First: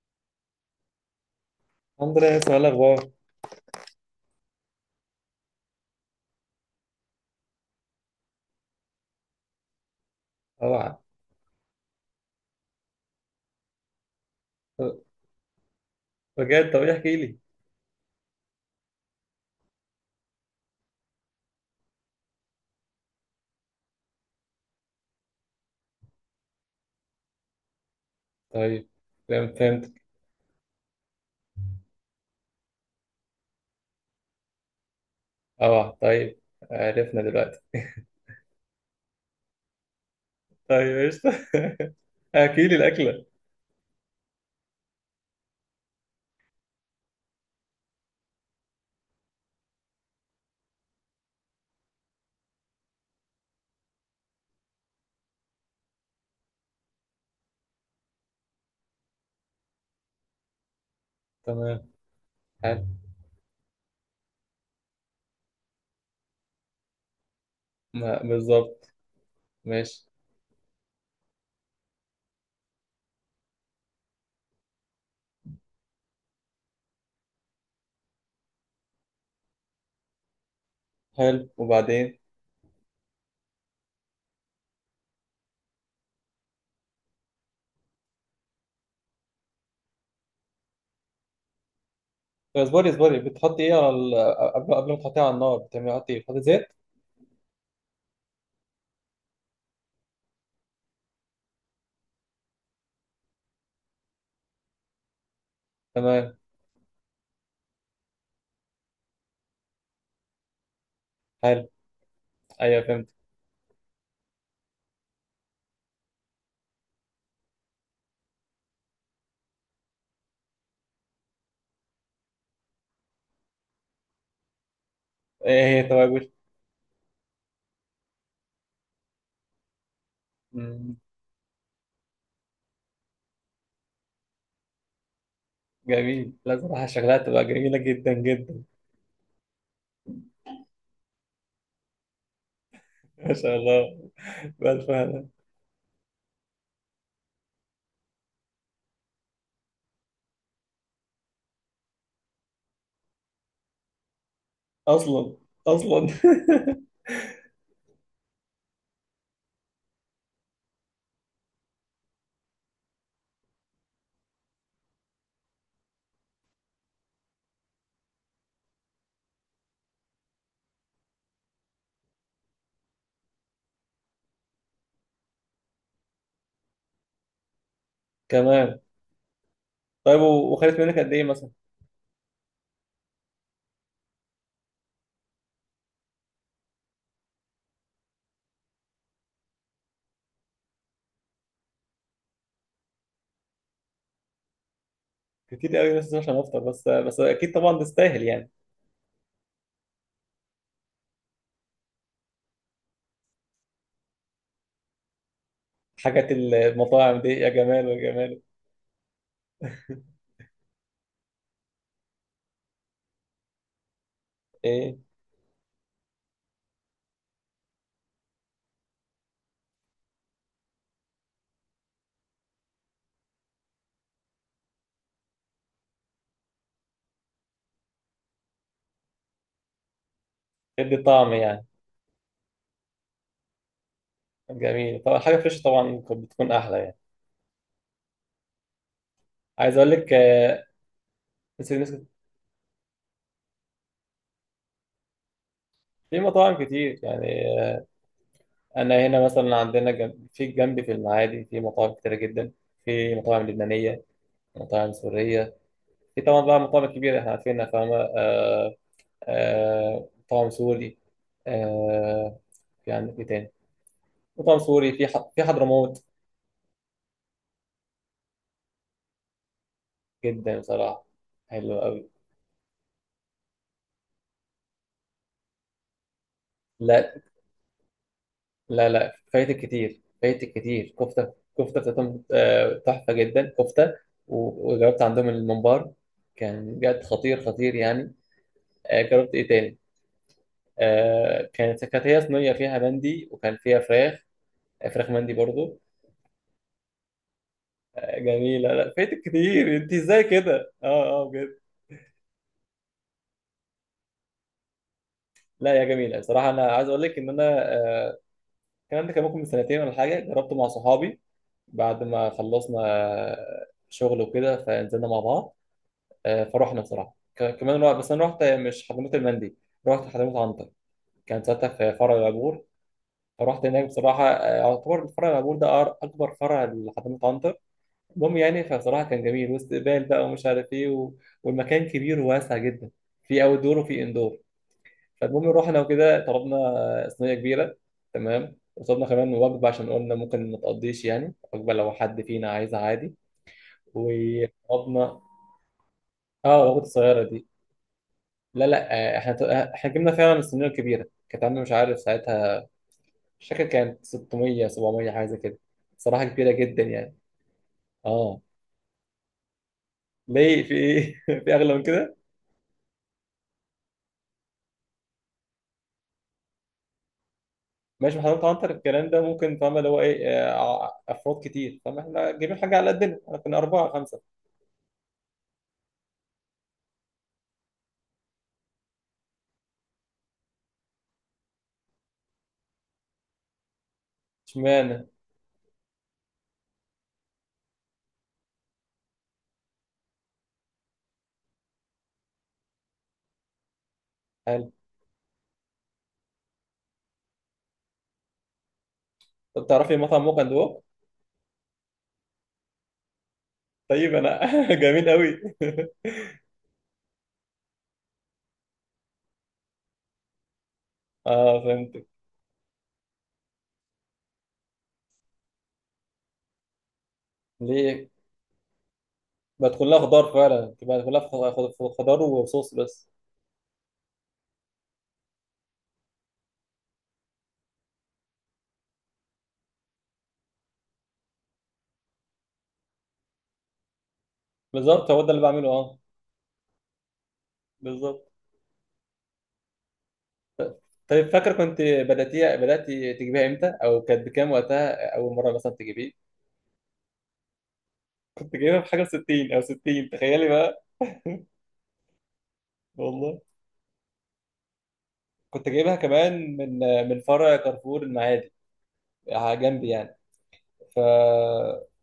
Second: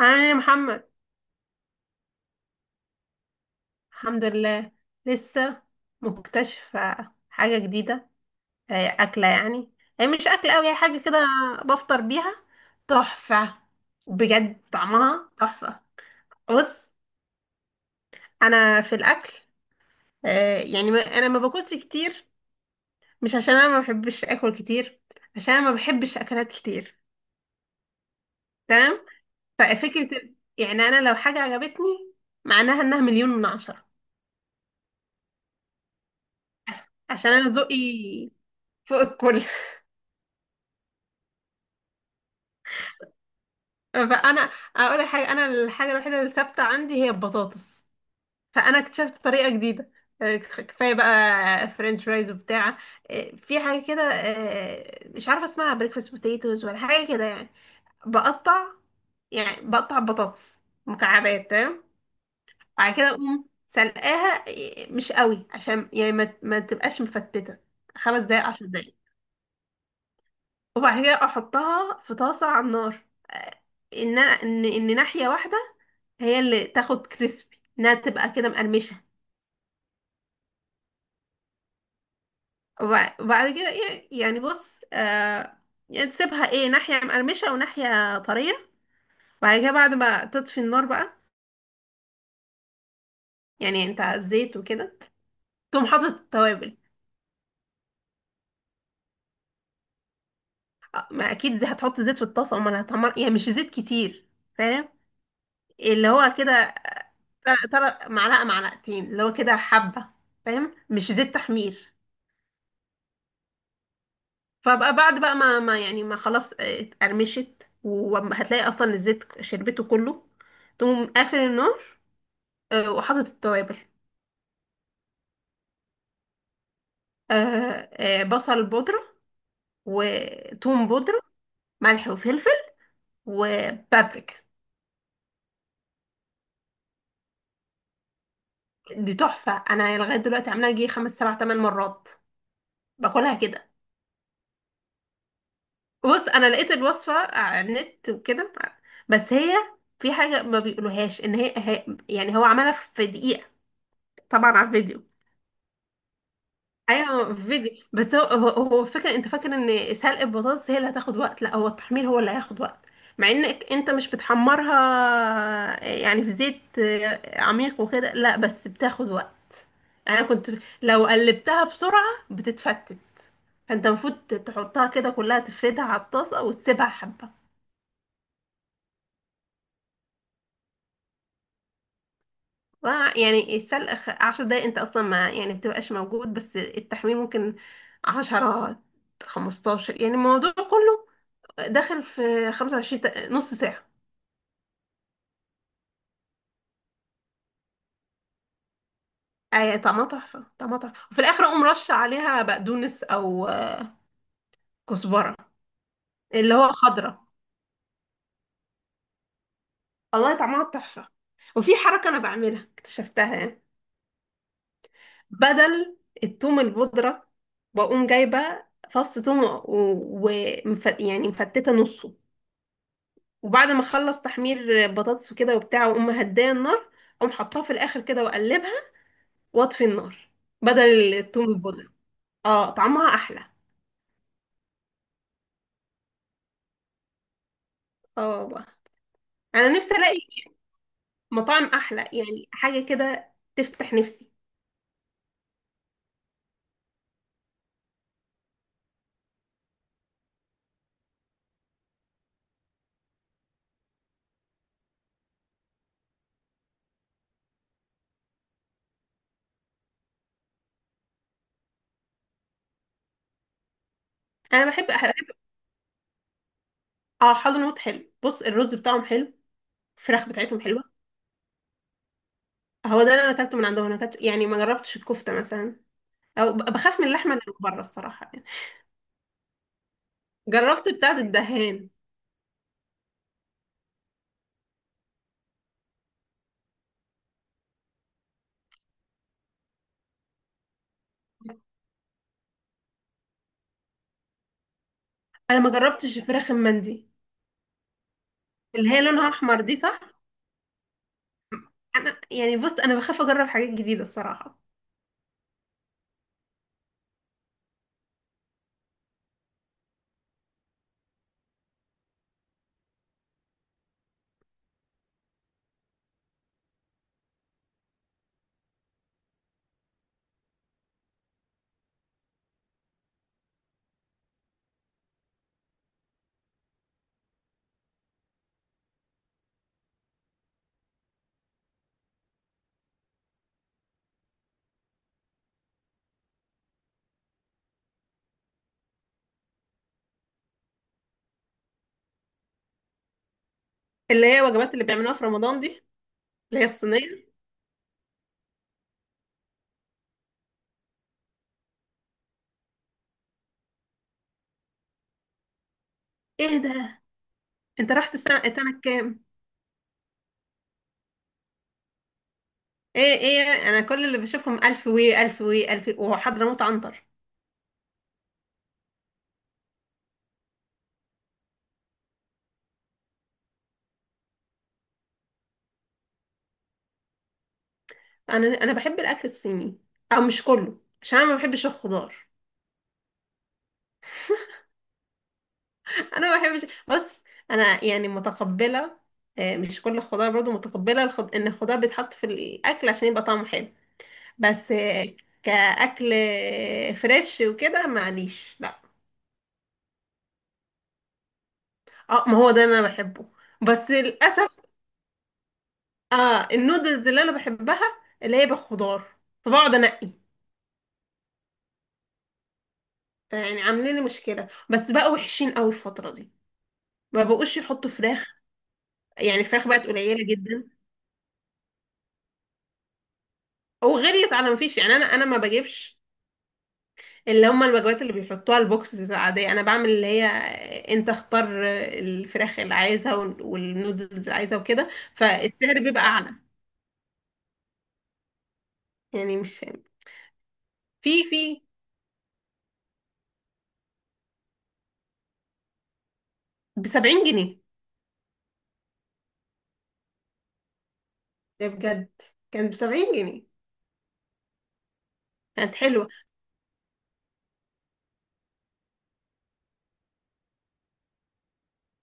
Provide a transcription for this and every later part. عامل ايه يا محمد؟ الحمد لله، اسمع الأخبار. الحمد لله. لسه مكتشفة حاجة جديدة. أكلة يعني. هي مش أكلة أوي، هي طبعا. حاجة كده. بفطر بيها. تحفة. بجد طعمها تحفة. بجد؟ طب بص، ايه، احكي لي. أنا في الأكل. أنا ما باكلش كتير. مش عشان أنا ما بحبش أكل كتير، عشان أنا ما بحبش أكلات كتير. طيب. تمام. فهمت. ففكرة، يعني أنا لو حاجة عجبتني، معناها إنها مليون من عشرة. طبعا. طيب عرفنا عشان أنا دلوقتي. ذوقي فوق الكل. طيب قشطة. احكي لي الأكلة. فانا اقول لك حاجه، انا الحاجه الوحيده اللي ثابته عندي هي البطاطس. فانا اكتشفت طريقه جديده. كفايه بقى فرنش فرايز وبتاع. في حاجه كده، مش عارفه اسمها بريكفاست بوتيتوز ولا حاجه كده يعني. بقطع، يعني بقطع بطاطس مكعبات. تمام. تمام. حلو. وبعد كده اقوم سلقاها مش قوي، عشان يعني ما تبقاش مفتته. 5 دقايق، عشر بالظبط. دقايق ماشي. وبعد كده احطها في طاسه على النار، آه، ان ناحيه واحده هي اللي تاخد كريسبي، انها تبقى كده مقرمشه. حلو، وبعدين؟ وبعد كده ايه؟ يعني بص، يعني تسيبها ايه، ناحيه مقرمشه وناحيه طريه. وبعد كده، بعد ما تطفي النار بقى، طب اصبري، بتحطي ايه يعني على انت على الزيت قبل ما وكده تحطيها على النار تقوم بتعملي، حاطط حطي ايه، بتحطي زيت؟ التوابل. ما اكيد زي هتحط زيت في الطاسه، امال هتحمر؟ يعني مش زيت كتير، فاهم؟ اللي هو تمام. كده، ترى معلقه معلقتين، اللي هو كده حبه. فاهم، مش زيت حلو. تحمير. ايوه فهمت. فبقى بعد بقى ما يعني ما، خلاص اتقرمشت، وهتلاقي اصلا الزيت شربته كله. تقوم قافل النار وحاطط التوابل. ايه هي توابل؟ بصل بودرة، وتوم مم، بودرة، ملح وفلفل، وبابريكا. جميل. لا صراحة شغلها تبقى جميلة جدا جدا. دي تحفة. انا لغاية دلوقتي عاملاها جي خمس سبع تمن مرات. ما باكلها شاء كده. الله، بألف هنا. بص، انا لقيت الوصفة على النت وكده، بس هي في حاجة ما بيقولوهاش، ان يعني هو عملها في دقيقة، طبعا على الفيديو. أصلا. أصلا ايوه فيديو، بس هو فاكر، انت فاكر ان سلق البطاطس هي اللي هتاخد وقت؟ لا، هو التحمير هو اللي هياخد وقت، مع انك انت مش بتحمرها يعني في زيت عميق وكده، لا بس بتاخد وقت. انا كنت لو قلبتها بسرعة بتتفتت، فانت المفروض تحطها كده كلها، تفردها على الطاسة وتسيبها حبة. كمان. طيب وخدت منك قد ايه مثلا؟ ف- يعني السلق 10 دقايق، انت اصلا ما يعني بتبقاش موجود، بس التحمير ممكن 10، 15. يعني الموضوع كله داخل في 25 نص ساعة. كتير قوي، بس عشان افطر بس اكيد طبعا تستاهل يعني. يعني طعمها تحفة، طعمها تحفة. وفي الآخر أقوم رش عليها بقدونس أو كزبرة، حاجات اللي هو المطاعم خضرة. دي، يا جمال يا جمال. والله طعمها تحفة. وفي حركة أنا بعملها، اكتشفتها يعني. ايه. بدل التوم البودرة، بقوم جايبة فص توم يعني مفتتة نصه، وبعد ما أخلص تحمير بطاطس وكده وبتاع، وأقوم مهدية النار، أقوم حطاها في الآخر كده، وأقلبها، وأطفي النار ادي بدل طعم التوم يعني؟ البودرة. اه طعمها أحلى. جميل طبعا، حاجه فريش طبعا كانت بتكون احلى يعني. اه، انا عايز اقول نفسي لك الاقي مطاعم بس احلى، يعني حاجه كده تفتح نفسي. في مطاعم كتير يعني. آه، انا هنا مثلا عندنا جنب في جنبي، في المعادي، في مطاعم كتيره جدا. في مطاعم لبنانيه، مطاعم سوريه. في طبعا بقى مطاعم كبيره احنا عارفينها، فاهمه؟ آه، آه، مطاعم سوري. آه، يعني ايه تاني؟ مطعم انا بحب سوري في بحب. في حضرموت. اه، حضرموت حلو. بص، الرز بتاعهم حلو، الفراخ جدا بتاعتهم حلوه. بصراحة، حلو قوي. هو ده اللي انا اكلته من عندهم. انا اكلت يعني، ما جربتش الكفته مثلا، او بخاف من لا اللحمه اللي بره، الصراحه يعني. لا لا، فايتك كتير، فايتك جربت كتير. بتاعه كفتة الدهان. بتاعتهم آه، تحفة جدا كفتة. وجربت عندهم الممبار، كان بجد خطير خطير يعني. آه، جربت ايه تاني؟ آه، كانت هي صينية فيها مندي وكان فيها فراخ. آه، فراخ مندي انا ما برضو. جربتش الفراخ المندي، آه، جميلة. اللي لا هي فايتك لونها احمر، دي كتير، انت صح؟ ازاي كده؟ اه. اه بجد. انا يعني بص، انا بخاف اجرب حاجات جديده الصراحه. لا يا جميلة، بصراحة انا عايز اقول لك ان انا آه، كان عندي، كان ممكن من سنتين ولا حاجة جربته مع صحابي. بعد ما خلصنا شغل وكده فنزلنا مع بعض. آه، فروحنا بصراحه، كمان رحت، بس انا رحت مش حضرموت المندي، رحت حضرموت عنتر. كان ساعتها في فرع العبور، فرحت هناك بصراحه. آه، يعتبر فرع العبور ده اكبر فرع لحضرموت عنتر. المهم يعني فبصراحه كان جميل واستقبال بقى ومش عارف ايه والمكان كبير وواسع جدا، في اوت دور وفي اندور. فالمهم رحنا وكده طلبنا آه، صينيه كبيره. تمام. وطلبنا كمان وجبه عشان قلنا ممكن ما تقضيش يعني وجبه، لو حد فينا عايزها عادي. اللي هي وجبات اللي بيعملوها وقبضنا. في رمضان دي، اه اللي هي العبوة الصغيرة الصينيه. دي. لا لا، آه، آه، احنا جبنا فعلا الصينية الكبيرة، كانت عاملة مش عارف ساعتها، مش فاكر، كانت 600 700 حاجة زي كده، صراحة كبيرة ايه جدا ده؟ يعني. انت رحت السنه اه. السنه كام؟ ليه؟ في ايه؟ في اغلى من كده؟ ايه ايه، انا كل اللي بشوفهم الف وي الف وي الف، وحضرموت عنتر. ماشي، ما حضرتك عنتر الكلام ده ممكن، فاهم اللي هو ايه آه، افراد كتير، فاهم احنا جايبين حاجة على قدنا، احنا كنا أربعة خمسة. انا بحب الاكل الصيني، او مش كله، عشان انا ما بحبش الخضار. اشمعنى. انا ما بحبش، بص، انا يعني متقبله. مش كل الخضار برضو متقبله. ان الخضار بيتحط في الاكل عشان يبقى طعمه حلو، هل؟ بس كاكل فريش وكده، معليش، لا. طب تعرفي مطعم موقع دوق؟ اه، ما هو ده اللي انا بحبه، بس طيب انا للاسف. جميل قوي اه، النودلز اللي انا بحبها اللي هي بالخضار، فبقعد انقي. اه فهمت. يعني عاملين لي مشكله، بس بقى وحشين قوي الفتره دي، ما بقوش يحطوا ليه؟ فراخ. يعني الفراخ بقت بقت كلها قليله خضار جدا، فعلا، بقت كلها خضار وصوص بس. وغليت على ما فيش. يعني انا ما بجيبش اللي هم الوجبات اللي بيحطوها البوكس عاديه. انا بعمل اللي هي، انت اختار الفراخ اللي عايزها والنودلز اللي عايزها وكده، بالظبط، هو ده اللي بعمله. فالسعر اه بيبقى اعلى. بالظبط. يعني مش في طيب فاكر، في كنت بدأتي تجيبيها امتى، او كانت بكام وقتها اول مرة مثلا تجيبيه؟ ب 70 جنيه. كنت جايبها بحاجة 60 او 60، تخيلي بقى ده بجد، كان ب 70 والله جنيه كنت كانت جايبها حلوه. كمان من من فرع كارفور المعادي، على جنبي يعني. ف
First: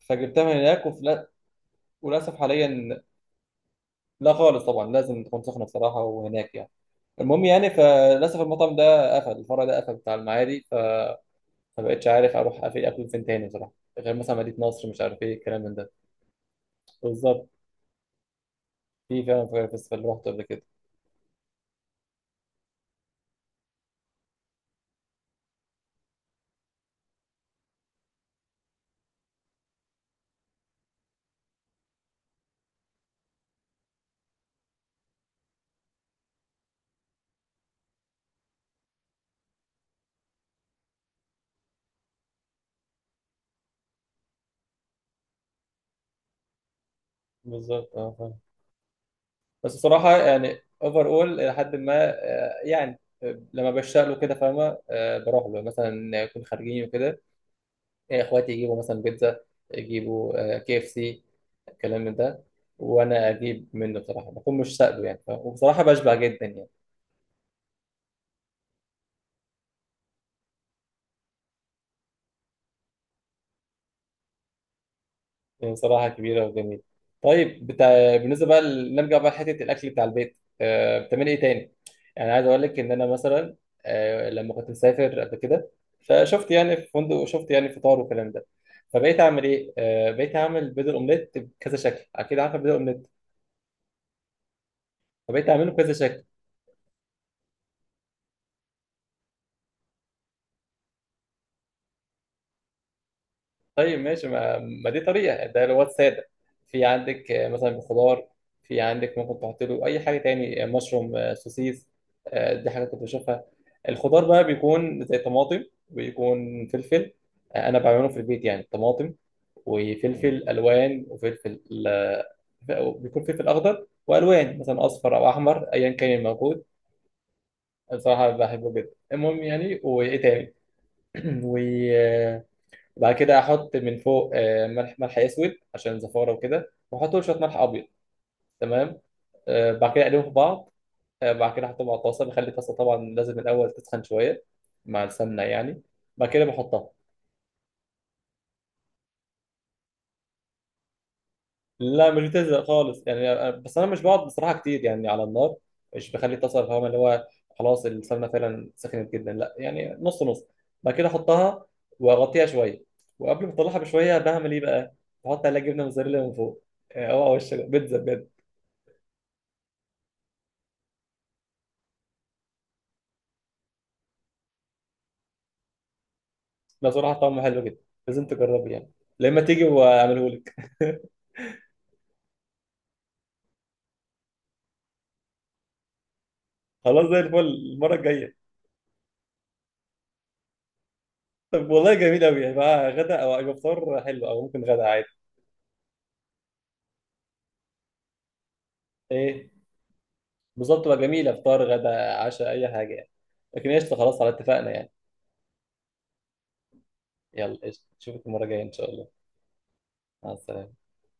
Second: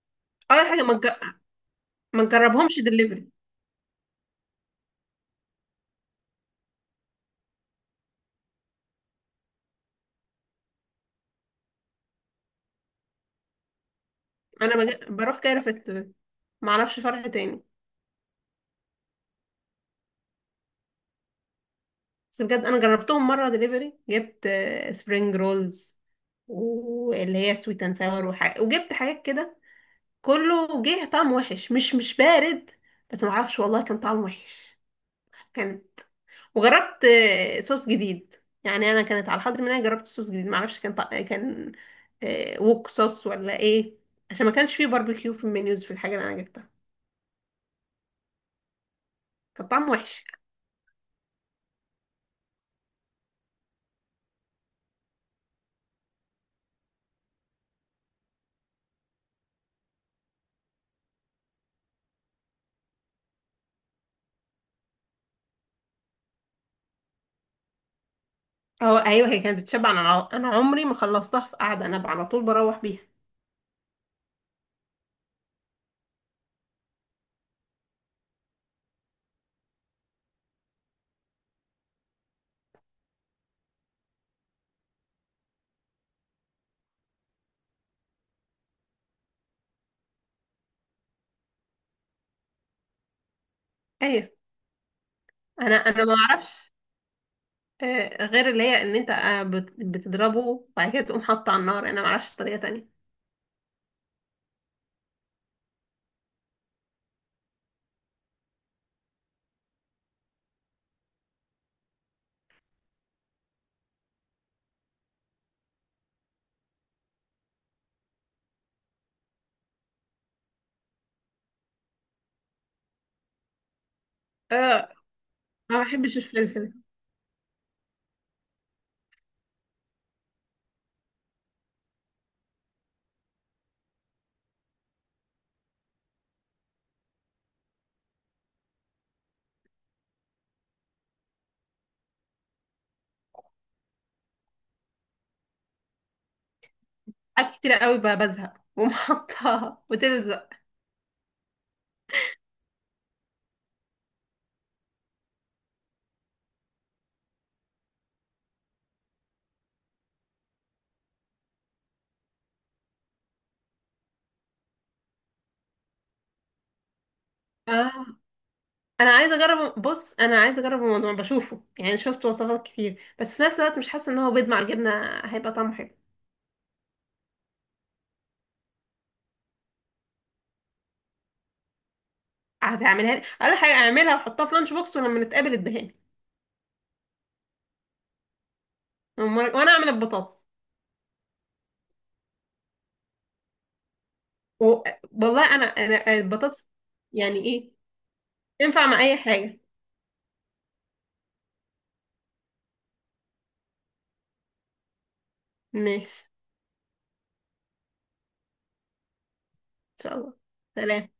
فجبتها من اول حاجه هناك، وفي ما وللاسف تجربهمش حاليا. دليفري. لا خالص، طبعا لازم تكون سخنه بصراحه وهناك يعني. المهم يعني فللاسف المطعم ده قفل، الفرع ده قفل بتاع المعادي. ما بقتش عارف اروح اقفل اكل فين تاني بصراحه، غير مثلا مدينه انا نصر، مش عارف ايه بروح الكلام كايرو من ده. فيستيفال، ما اعرفش فرع بالظبط، تاني. في فعلا فاير فيستيفال اللي رحته قبل كده. بس بجد، انا جربتهم مره دليفري، جبت سبرينج رولز، واللي هي سويت اند ساور، وجبت حاجات كده. كله جه طعم وحش، مش بارد. بس ما اعرفش والله، كان طعم وحش. كان. وجربت صوص جديد. يعني انا كانت على الحظ ان انا جربت صوص جديد، ما اعرفش كان ووك صوص ولا ايه، عشان ما كانش فيه باربيكيو في المنيوز، في الحاجه اللي انا جبتها. بالظبط، اه فاهم. كان بس طعم بصراحه وحش. يعني اوفر اول الى حد ما آه، يعني آه، لما بشتاق له كده فاهمه، آه، بروح له مثلا، نكون خارجين وكده. آه، اخواتي يجيبوا مثلا بيتزا، يجيبوا آه، كي اف سي، الكلام من ده. وانا اجيب منه بصراحه، بكون مش سائله يعني فاهم؟ وبصراحه بشبع جدا يعني. اه ايوه، هي كانت بتشبع. انا انا عمري ما خلصتها في قعده، انا على طول بروح بيها. هي صراحة كبيرة وجميلة. طيب بالنسبة بقى نرجع بقى لحتة الأكل بتاع البيت. آه، بتعملي إيه تاني؟ يعني عايز أقول لك إن أنا مثلا آه، لما كنت مسافر قبل كده، فشفت يعني في فندق وشفت يعني فطار والكلام ده. فبقيت أعمل إيه؟ آه، بقيت أعمل بيض الأومليت بكذا شكل، أكيد عارفة بيض الأومليت. ايوه، فبقيت أعمله انا بكذا انا ما شكل. اعرفش غير اللي هي ان انت بتضربه، وبعد كده تقوم حاطه على النار. انا ما اعرفش طريقه تانية. طيب ماشي، ما دي طريقة، ده اللي هو السادة. في عندك آه، مثلا خضار، في عندك ممكن تحط له أي حاجة تاني، آه، مشروم، آه، سوسيس. آه، دي حاجة كنت بشوفها. الخضار بقى بيكون زي طماطم، ويكون فلفل. آه، أنا بعمله في البيت يعني طماطم وفلفل ألوان وفلفل، آه، بيكون فلفل أخضر وألوان مثلا آه، أصفر أو أحمر ما أيا بحبش كان الموجود. الفلفل. بصراحة بحبه جدا. المهم يعني، وإيه تاني؟ و بعد كده احط من فوق آه، ملح، ملح اسود عشان زفاره وكده، واحط له شويه ملح ابيض. تمام. آه، بعد كده اقلبهم في بعض. آه، بعد كده احطهم على الطاسه، بخلي الطاسه طبعا لازم الاول تسخن شويه مع السمنه يعني. بعد كده بحطها. حاجات كتير قوي بزهق، بقوم حاطاها وتلزق. لا مش بتلزق خالص يعني، بس انا مش بقعد بصراحه كتير يعني على النار، مش بخلي الطاسه، فاهم اللي هو خلاص السمنه فعلا سخنت جدا، لا يعني نص نص. بعد كده احطها واغطيها شويه. وقبل ما اطلعها بشويه بعمل ايه بقى؟ بحط عليها جبنه موزاريلا من فوق، آه، اوعى وشك آه. بيتزا بجد. انا عايزه اجرب، بص انا عايزه اجرب الموضوع بشوفه. يعني شفت وصفات كتير، بس في نفس الوقت مش حاسه ان هو بيض مع الجبنه هيبقى طعمه حلو. لا صراحة طعمه حلو جدا، لازم تجربه يعني لما تيجي واعمله لك. هتعملها لي؟ اقول حاجه، اعملها واحطها في لانش بوكس، ولما نتقابل اديها لي. خلاص زي الفل المرة الجاية. وانا اعمل البطاطس. طب والله جميل أوي، هيبقى غدا أو أو فطار حلو، أو ممكن و- غدا عادي. والله، انا البطاطس يعني ايه، تنفع مع اي إيه حاجه. بالظبط، تبقى جميلة، فطار غدا عشاء أي حاجة يعني. لكن قشطة خلاص، على اتفقنا يعني. ماشي. يلا قشطة، نشوفك المرة الجاية إن شاء الله. ان شاء مع الله. السلامة. سلام.